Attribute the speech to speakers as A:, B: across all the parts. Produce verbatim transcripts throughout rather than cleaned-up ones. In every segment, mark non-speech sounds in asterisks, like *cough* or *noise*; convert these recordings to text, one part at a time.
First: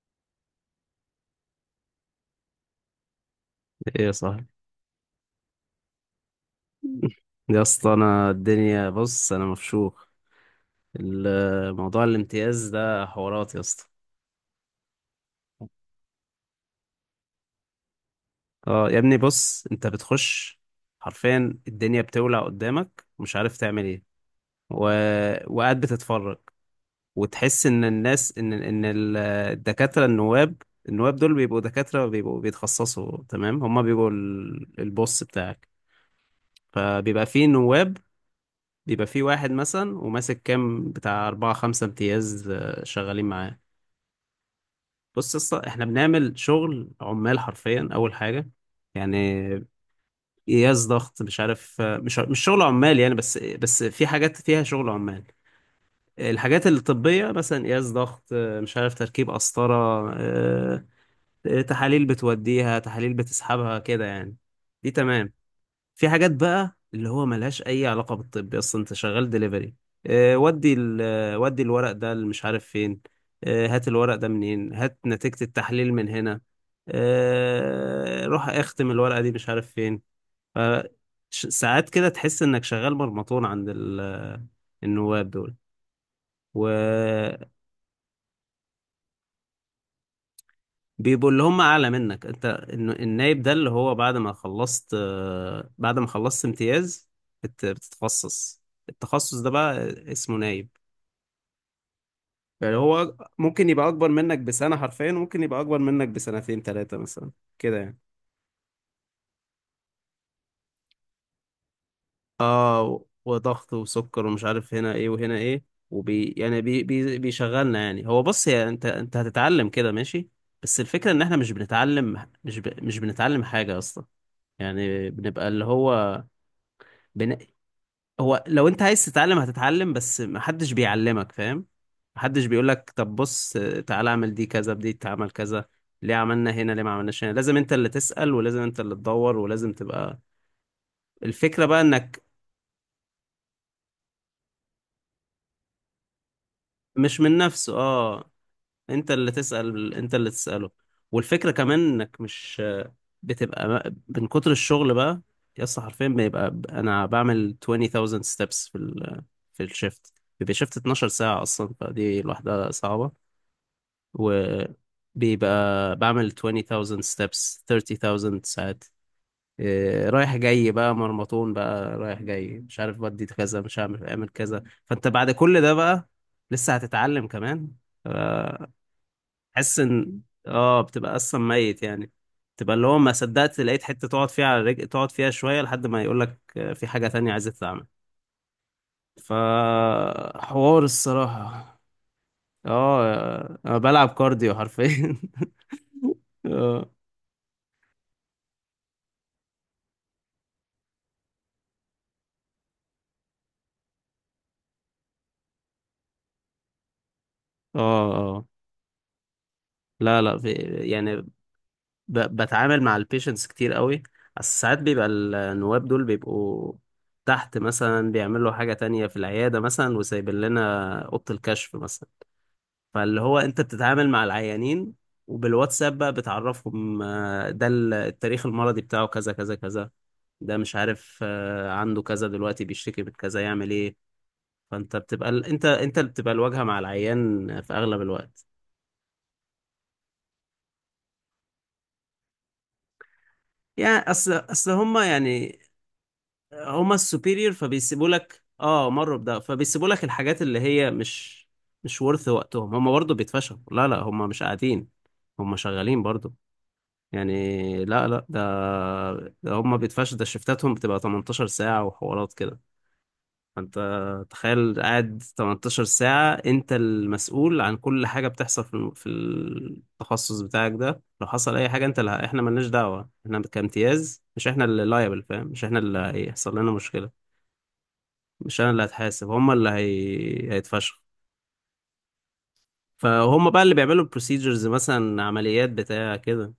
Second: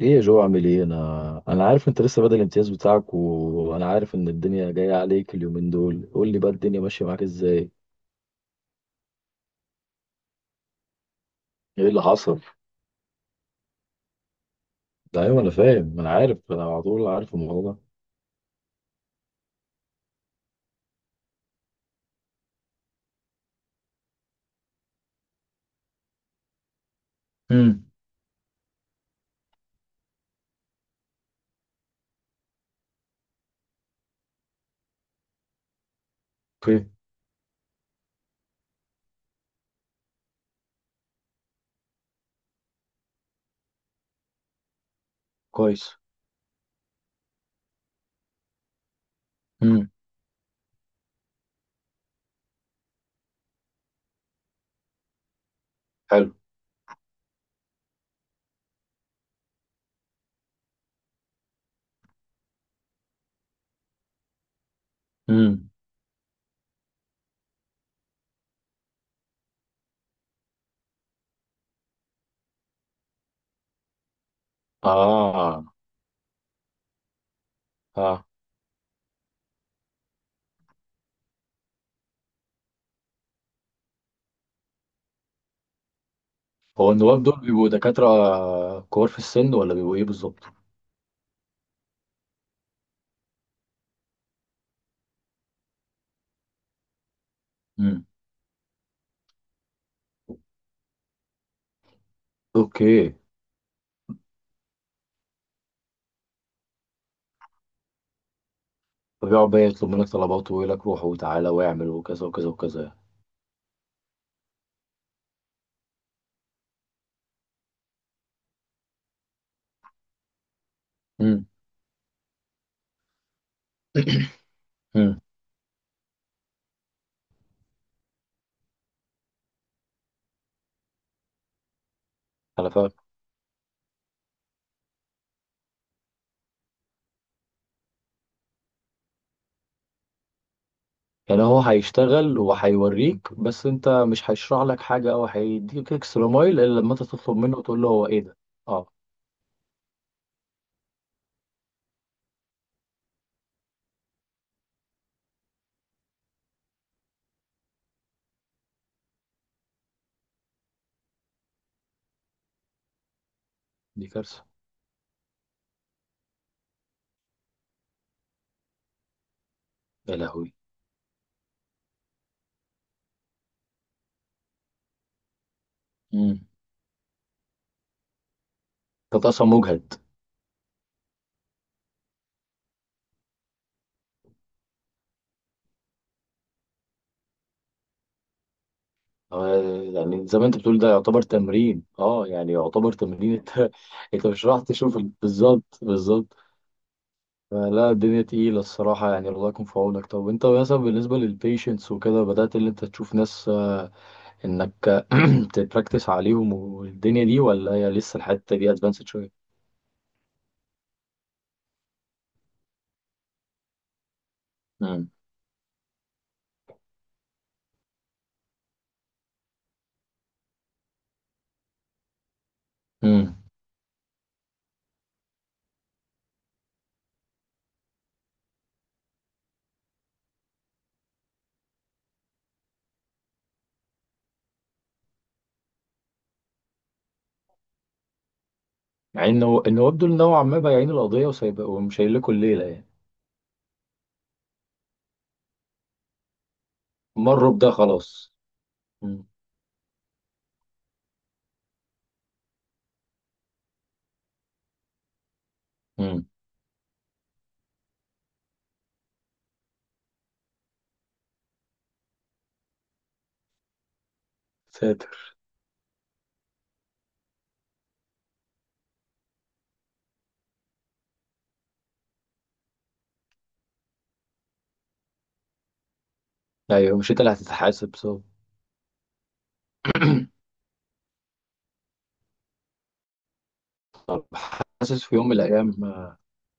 A: ايه يا جو، عامل ايه؟ انا انا عارف انت لسه بدأ الامتياز بتاعك، وانا
B: ايه
A: عارف ان
B: صاحبي.
A: الدنيا جايه عليك اليومين دول. قول لي بقى، الدنيا ماشيه معاك
B: يا
A: ازاي؟
B: اسطى انا الدنيا بص انا مفشوخ.
A: ايه اللي
B: الموضوع
A: حصل؟
B: الامتياز ده حوارات يا اسطى.
A: ده ايوه، انا فاهم، انا عارف، انا على طول عارف الموضوع ده.
B: اه يا ابني بص انت بتخش، حرفيا الدنيا بتولع قدامك مش عارف تعمل ايه و... وقاعد بتتفرج، وتحس ان
A: امم
B: الناس ان ان ال- الدكاتره النواب. النواب دول بيبقوا دكاتره، بيبقوا بيتخصصوا، تمام، هما بيبقوا ال- البوس بتاعك.
A: اوكي.
B: فبيبقى فيه نواب، بيبقى في واحد مثلا وماسك كام بتاع أربعة خمسة امتياز، آه، شغالين معاه. بص يا اسطى احنا
A: كويس.
B: بنعمل شغل عمال حرفيا، أول حاجة يعني
A: امم
B: قياس ضغط مش عارف، آه، مش مش شغل عمال يعني، بس بس في حاجات فيها شغل عمال.
A: حلو.
B: الحاجات الطبية مثلا قياس ضغط، آه، مش عارف، تركيب قسطرة، آه، آه، تحاليل بتوديها، تحاليل بتسحبها كده يعني. دي تمام.
A: امم
B: في حاجات بقى اللي هو ملهاش اي علاقه بالطب اصلا، انت شغال دليفري. اه ودي ال آه، ودي الورق ده اللي مش عارف فين، آه، هات الورق ده منين، هات نتيجه
A: اه،
B: التحليل من هنا، آه،
A: اه.
B: روح اختم الورقه دي مش عارف فين. ف- ش- ساعات كده تحس انك شغال مرمطون عند ال- آه، النواب دول.
A: هو النواب دول بيبقوا دكاترة كبار في السن، ولا بيبقوا ايه بالظبط؟
B: بيبقوا اللي هم اعلى منك انت، الن- النايب ده اللي هو بعد ما خلصت، آه، بعد ما خلصت امتياز بت-
A: امم
B: بتتخصص، التخصص ده بقى اسمه نايب. يعني هو
A: اوكي.
B: ممكن يبقى اكبر منك بسنة حرفيا، وممكن يبقى اكبر منك بسنتين ثلاثة مثلا، كده يعني.
A: فبيقعد بقى يطلب منك طلبات، ويقول لك روح وتعالى واعمل وكذا وكذا
B: اه
A: وكذا.
B: و- وضغط وسكر ومش عارف هنا ايه وهنا ايه، وبي يعني بي بي بيشغلنا يعني. هو بص يا انت انت هتتعلم كده، ماشي، بس الفكرة ان احنا
A: امم
B: مش بنتعلم، مش ب... مش بنتعلم حاجة اصلا. يعني
A: امم
B: بنبقى اللي هو بن... هو لو انت عايز تتعلم هتتعلم، بس محدش بيعلمك، فاهم؟ محدش
A: انا فاهم.
B: بيقولك طب بص تعالى اعمل دي كذا، بدي تعمل كذا، ليه عملنا هنا، ليه ما عملناش هنا. لازم انت اللي تسأل، ولازم انت اللي تدور، ولازم تبقى.
A: يعني هو
B: الفكرة بقى انك
A: هيشتغل وهيوريك، بس انت مش هيشرح لك حاجة او هيديك اكسترا مايل الا لما انت
B: مش
A: تطلب
B: من
A: منه
B: نفسه،
A: وتقول له هو ايه
B: اه،
A: ده. اه،
B: انت اللي تسأل، انت اللي تسأله. والفكرة كمان انك مش بتبقى، من كتر الشغل بقى يا اسطى، حرفيا بيبقى انا بعمل عشرين الف steps في ال... في الشيفت. بيبقى شيفت اتناشر ساعة اصلا، فدي لوحدها صعبة.
A: دي كارثة.
B: وبيبقى بعمل عشرين الف steps تلاتين الف ساعات، إيه،
A: يا
B: رايح
A: لهوي.
B: جاي بقى مرمطون بقى، رايح جاي، مش عارف بدي كذا، مش هعمل اعمل كذا، فانت بعد كل ده بقى
A: امم
B: لسه هتتعلم كمان. آه،
A: انت اصلا
B: حس
A: مجهد.
B: ان، اه بتبقى اصلا ميت يعني. تبقى اللي هو ما صدقت لقيت حتة تقعد فيها على رجل، تقعد فيها شوية لحد ما يقولك، آه، في حاجة تانية عايز تتعمل.
A: آه، يعني زي ما انت بتقول
B: فحوار
A: ده يعتبر
B: الصراحة.
A: تمرين، اه، يعني يعتبر
B: اه
A: تمرين. *laughs*
B: آه،
A: انت
B: انا بلعب
A: انت مش
B: كارديو
A: راح تشوف ال-،
B: حرفيا.
A: بالظبط بالظبط.
B: *laughs* اه.
A: فلا، الدنيا تقيلة الصراحة يعني، الله يكون في عونك. طب انت مثلا بالنسبة للبيشنس وكده بدأت اللي انت تشوف ناس، آه، انك *clears throat* تبراكتس عليهم والدنيا دي، ولا
B: اه
A: هي لسه
B: اه
A: الحتة دي ادفانسد شوية؟
B: لا لا في يعني، ب... بتعامل مع البيشنتس كتير قوي، بس ساعات بيبقى
A: مم.
B: النواب دول بيبقوا تحت مثلا، بيعملوا حاجة تانية في العيادة مثلا، وسايبين لنا أوضة الكشف مثلا. فاللي
A: مم.
B: هو انت بتتعامل مع العيانين، وبالواتساب بقى بتعرفهم، آه، ده ال- التاريخ المرضي بتاعه كذا كذا كذا، ده مش عارف، آه، عنده كذا دلوقتي، بيشتكي من كذا، يعمل ايه. فانت بتبقى ال- انت انت اللي بتبقى الواجهة مع العيان في اغلب الوقت.
A: يعني انه انه يبدو ان هو عمال بايعين القضيه وسايب ومش هيقول لكم الليله يعني.
B: يعني اصل اصل هما يعني، هما
A: مروا
B: السوبيريور،
A: بده،
B: فبيسيبوا
A: خلاص.
B: لك اه، مروا
A: مم.
B: بده، فبيسيبوا لك الحاجات اللي هي مش مش ورث وقتهم. هما برضه بيتفشخوا، لا لا هما مش قاعدين، هما شغالين
A: مم.
B: برضه يعني. لا لا ده، ده هما بيتفشخوا، ده شفتاتهم بتبقى تمنتاشر ساعة وحوارات كده. فانت تخيل قاعد
A: ساتر.
B: تمنتاشر ساعة انت المسؤول عن كل حاجة بتحصل في الم- في التخصص بتاعك ده. لو حصل اي حاجة انت اللي، احنا ملناش دعوة، احنا كامتياز مش احنا اللي لايبل، فاهم؟ مش احنا اللي هيحصل لنا
A: ايوه، مش انت
B: مشكلة.
A: اللي هتتحاسب، صح.
B: مش انا اللي هتحاسب، هم اللي هي...
A: *clears throat*
B: هيتفشخ. فهم بقى اللي بيعملوا البروسيجرز،
A: حاسس في
B: مثلا
A: يوم من
B: عمليات
A: الايام،
B: بتاع كده.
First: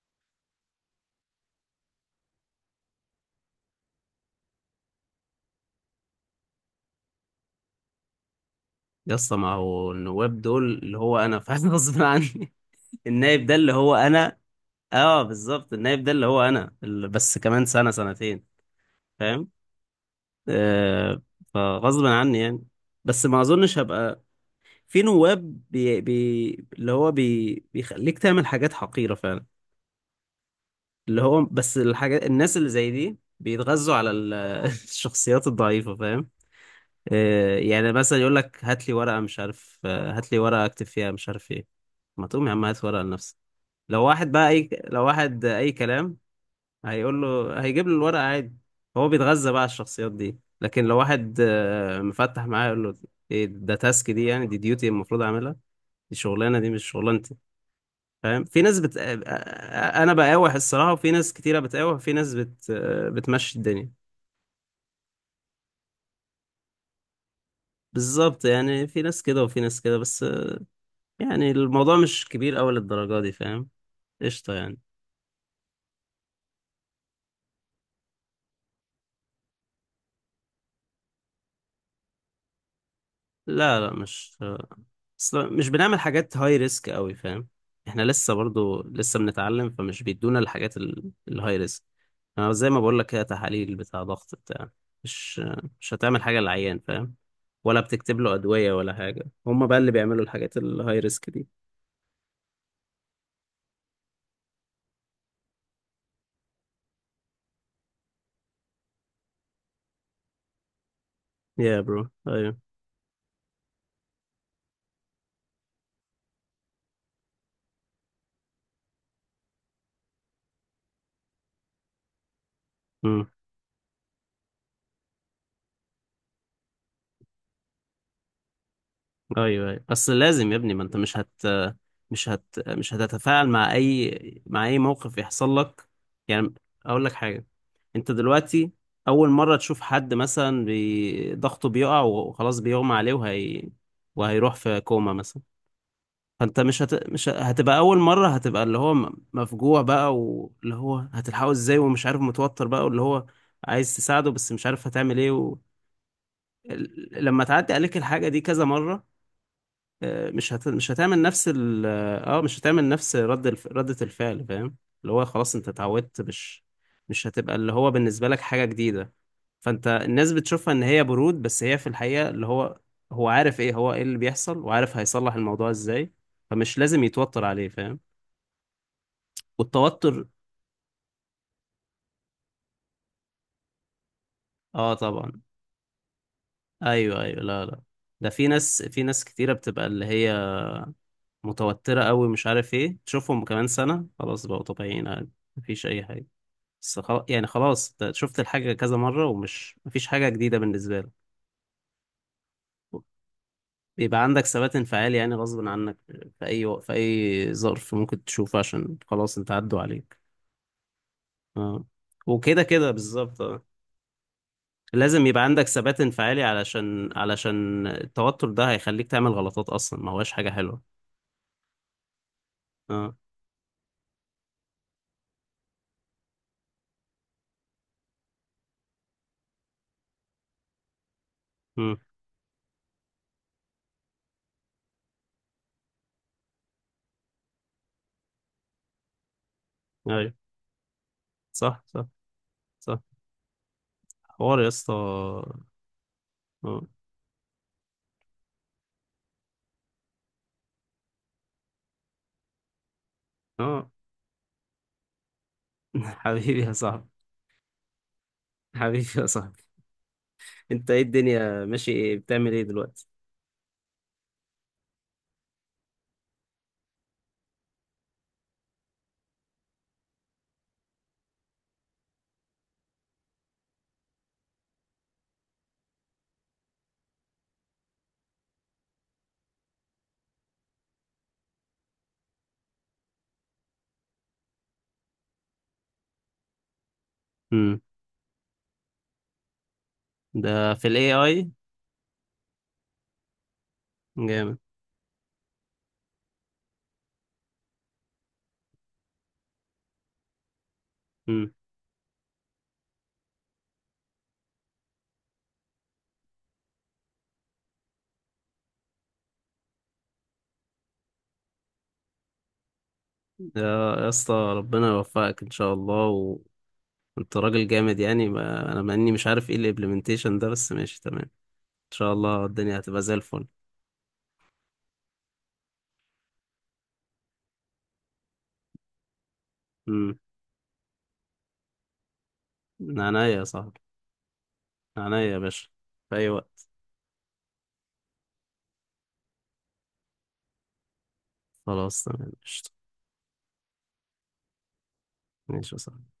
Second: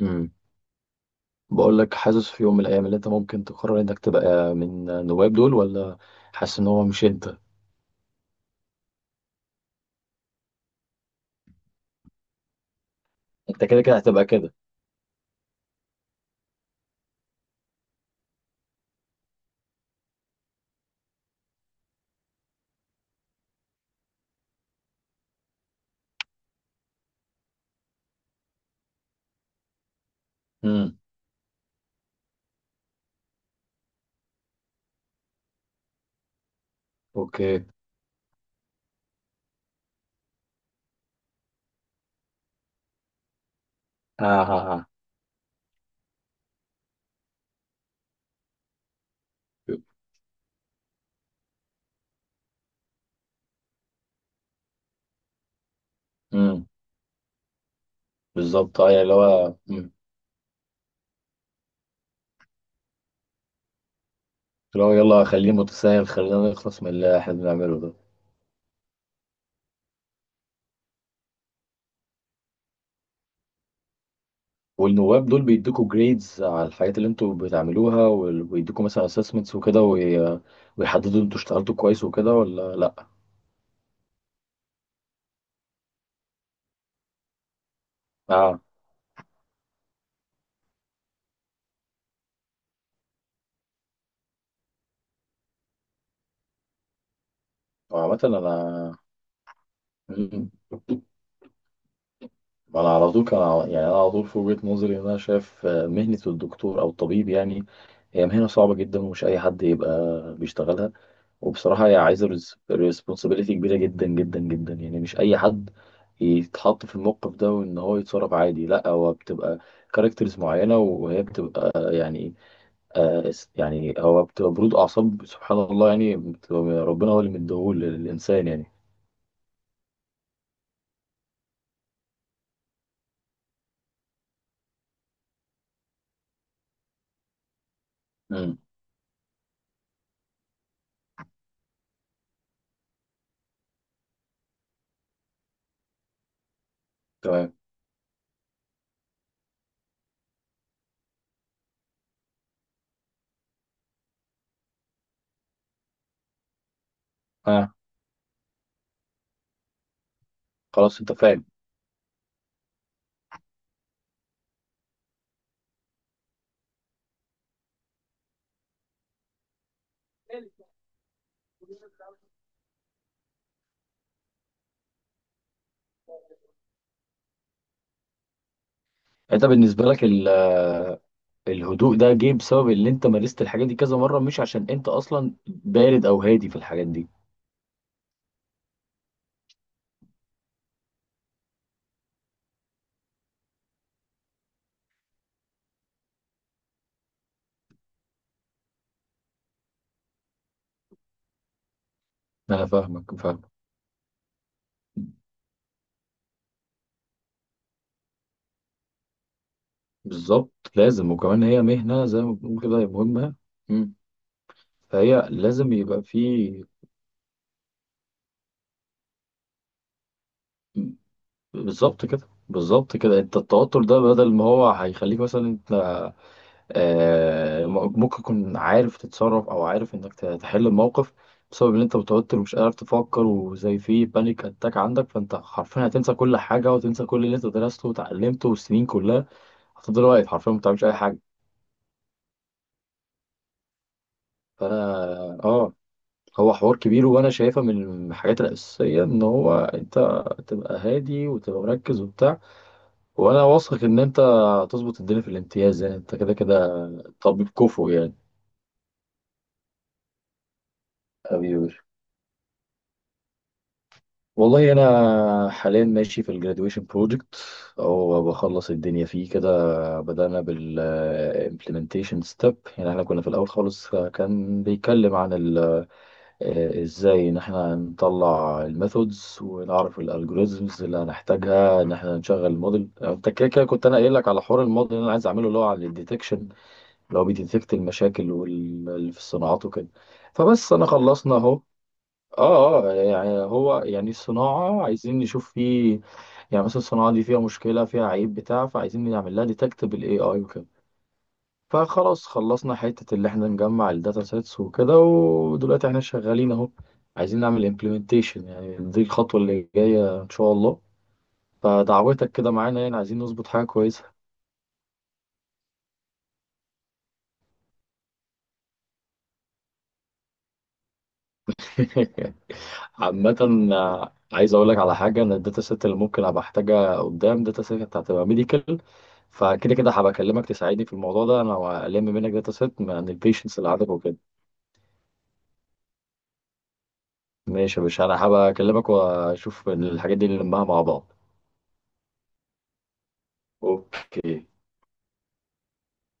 A: مم. بقول لك حاسس في يوم من الايام اللي انت ممكن تقرر انك تبقى من النواب دول، ولا حاسس ان هو مش انت؟
B: يا اسطى ما هو النواب دول اللي هو انا *laughs* فاهم، غصب عني. النايب ده
A: انت
B: اللي
A: كده
B: هو
A: كده هتبقى
B: انا.
A: كده.
B: اه بالظبط النايب ده اللي هو انا اللي بس كمان سنة سنتين، فاهم. آه. فغصب عني يعني، بس ما اظنش هبقى. في نواب بي... بي... اللي هو بي... بيخليك تعمل حاجات حقيرة فعلا.
A: مم.
B: اللي هو بس الحاجات، الناس اللي زي دي بيتغذوا على ال- *laughs* الشخصيات الضعيفة، فاهم. آه،
A: اوكي.
B: يعني مثلا يقول لك هات لي ورقة مش عارف، آه، هات لي ورقة اكتب فيها مش عارف ايه. ما تقوم يا عم هات ورقة لنفسك. لو
A: اه،
B: واحد بقى
A: اه،
B: اي،
A: اه.
B: لو واحد اي كلام هيقول له، هيجيب له الورقة عادي، هو بيتغذى بقى على الشخصيات دي. لكن لو واحد آه، مفتح معاه يقول له ايه ده؟ تاسك دي يعني، دي ديوتي المفروض اعملها؟ دي شغلانة،
A: مم.
B: دي مش شغلانة، فاهم. في ناس
A: بالظبط، اه.
B: بت...
A: يعني
B: آه،
A: اللي
B: آه،
A: هو، مم.
B: آه، انا بقاوح الصراحه، وفي ناس كتيره بتقاوح، وفي ناس بت... آه، بتمشي الدنيا.
A: اللي هو يلا خليه متساهل، خلينا نخلص من اللي احنا بنعمله ده.
B: بالظبط، يعني في ناس كده وفي ناس كده بس. يعني الموضوع مش كبير أوي للدرجه دي، فاهم. قشطه يعني.
A: والنواب دول بيدوكوا جريدز على الحاجات اللي انتوا بتعملوها، وال- ويدوكوا مثلا اسسمنتس وكده، وي- ويحددوا انتوا اشتغلتوا كويس وكده ولا لا؟
B: لا لا مش، أصل مش بنعمل حاجات هاي ريسك أوي، فاهم. احنا لسه
A: اه.
B: برضو لسه بنتعلم، فمش بيدونا الحاجات ال- الهاي ريسك. انا زي ما بقول لك، هي تحاليل بتاع ضغط بتاع، مش مش هتعمل حاجه للعيان، فاهم. ولا
A: عامة
B: بتكتب له
A: انا،
B: ادويه ولا حاجه. هما بقى اللي بيعملوا
A: مم.
B: الحاجات الهاي ريسك دي.
A: انا على طول كان ع-، يعني انا على طول في وجهة نظري، ان انا شايف، آه، مهنة الدكتور او الطبيب يعني هي مهنة صعبة جدا، ومش اي حد يبقى بيشتغلها.
B: يا
A: وبصراحة هي
B: برو
A: عايزة
B: ايوه.
A: ريسبونسابيلتي كبيرة جدا جدا جدا. يعني مش أي حد يتحط في الموقف ده وإن هو يتصرف عادي، لأ، هو بتبقى كاركترز معينة. وهي بتبقى يعني،
B: امم
A: آه يعني هو بتبقى برود أعصاب، سبحان الله، يعني بتبقى ربنا هو اللي مديهول للإنسان يعني.
B: ايوه ايوه. اصل لازم يا ابني، ما انت مش هت مش هت مش هتتفاعل مع اي مع اي موقف يحصل لك يعني. اقول لك حاجه، انت
A: امم
B: دلوقتي اول مره تشوف حد مثلا بي... ضغطه بيقع وخلاص بيغمى عليه، وهي وهيروح في كوما مثلا. فانت مش هت... مش ه-
A: تمام.
B: هتبقى اول مره، هتبقى اللي هو م- مفجوع بقى، واللي هو هتلحقه ازاي، ومش عارف، متوتر بقى، واللي هو عايز تساعده بس مش عارف هتعمل ايه و... ال- لما تعدي
A: آه
B: عليك الحاجه دي كذا مره، آه، مش هت... مش
A: خلاص أنت
B: هتعمل
A: فاهم.
B: نفس ال، اه مش هتعمل نفس رد الف... ردة الفعل، فاهم. اللي هو خلاص انت اتعودت، مش مش هتبقى اللي هو بالنسبة لك حاجة جديدة. فانت الناس بتشوفها ان هي برود، بس هي في الحقيقة اللي هو، هو عارف ايه، هو ايه اللي بيحصل، وعارف هيصلح الموضوع ازاي، فمش لازم يتوتر عليه، فاهم.
A: أنت بالنسبة لك
B: والتوتر.
A: ال- الهدوء ده جه بسبب اللي أنت مارست الحاجات دي كذا مرة، مش عشان أنت
B: اه
A: أصلا
B: طبعا.
A: بارد أو هادي في الحاجات دي؟
B: ايوه ايوه لا لا ده، في ناس في ناس كتيرة بتبقى اللي هي متوترة قوي مش عارف ايه، تشوفهم كمان سنة خلاص بقوا طبيعيين عادي، مفيش اي حاجة. بس خلاص يعني، خلاص أنت شفت الحاجة كذا مرة، ومش مفيش حاجة جديدة بالنسبة لك.
A: أنا فاهمك، فاهم.
B: بيبقى عندك ثبات انفعالي يعني غصب عنك. في أي وق- في أي ظرف ممكن تشوفه عشان خلاص أنت عدوا عليك.
A: بالظبط، لازم. وكمان هي
B: اه
A: مهنة زي ما
B: وكده
A: بنقول كده، هي
B: كده
A: مهمة.
B: بالظبط اه.
A: مم.
B: لازم
A: فهي
B: يبقى عندك
A: لازم
B: ثبات
A: يبقى في.
B: انفعالي، علشان علشان التوتر ده هيخليك تعمل غلطات، أصلا ما هواش حاجة حلوة.
A: بالظبط كده، بالظبط
B: اه
A: كده. انت التوتر ده بدل ما هو هيخليك، مثلا انت آه ممكن تكون عارف تتصرف او عارف انك تحل الموقف، بسبب ان انت
B: امم.
A: متوتر ومش قادر تفكر، وزي في بانيك اتاك عندك، فانت حرفيا هتنسى كل حاجة، وتنسى كل اللي انت درسته وتعلمته والسنين كلها. هتفضل واقف
B: أيوه
A: حرفيا ما بتعملش اي حاجة.
B: صح صح صح. حوار يا
A: فانا
B: اسطى.
A: اه هو حوار
B: اه
A: كبير. وانا شايفها من الحاجات الاساسيه ان هو انت تبقى هادي وتبقى مركز وبتاع. وانا واثق
B: اه.
A: ان انت هتظبط الدنيا في الامتياز. يعني انت
B: *laughs*
A: كده
B: حبيبي
A: كده
B: يا صاحبي.
A: طبيب كفو يعني.
B: حبيبي يا صاحبي. أنت إيه؟ الدنيا
A: حبيبي.
B: ماشي إيه؟ بتعمل إيه دلوقتي؟
A: والله انا حاليا ماشي في الجراديويشن بروجكت، او بخلص الدنيا فيه. كده بدأنا بال implementation step. يعني احنا كنا في الاول خالص كان بيتكلم عن آه، ازاي ان احنا نطلع الميثودز ونعرف الالجوريزمز اللي هنحتاجها ان احنا نشغل الموديل. انت كده كده كنت انا قايل لك على حوار الموديل اللي انا عايز اعمله، اللي هو على الديتكشن، اللي هو بيديتكت
B: امم.
A: المشاكل واللي في الصناعات وكده. فبس
B: ده
A: انا
B: في الاي
A: خلصنا
B: اي.
A: اهو. اه، اه، يعني هو يعني
B: جامد.
A: الصناعة عايزين نشوف فيه يعني، مثلا الصناعة دي فيها مشكلة فيها عيب بتاع، فعايزين نعمل لها ديتكت بالاي اي وكده.
B: امم.
A: فخلاص خلصنا حتة اللي احنا نجمع الداتا سيتس وكده. ودلوقتي احنا شغالين اهو، عايزين نعمل امبلمنتيشن. يعني دي الخطوة اللي جاية ان شاء الله. فدعوتك كده معانا، يعني عايزين نظبط
B: يا
A: حاجة كويسة.
B: يا اسطى ربنا يوفقك ان شاء الله. وانت راجل جامد يعني. ما انا مع اني مش عارف ايه الامبلمنتيشن ده، بس ماشي تمام، ان شاء
A: *laughs*
B: الله الدنيا هتبقى زي
A: عامة،
B: الفل.
A: آه، عايز اقول لك على حاجة، ان الداتا سيت اللي ممكن ابقى احتاجها قدام، داتا سيت هتبقى ميديكال. فكده كده هبقى
B: امم.
A: اكلمك تساعدني في الموضوع ده، انا الم منك داتا سيت
B: من
A: من
B: عينيا يا
A: البيشنس اللي
B: صاحبي.
A: عندك وكده.
B: من عينيا يا باشا. في اي وقت.
A: ماشي يا باشا، انا هبقى اكلمك واشوف الحاجات دي اللي نلمها مع بعض.
B: خلاص تمام قشطة.
A: اوكي
B: ماشي يا صاحبي.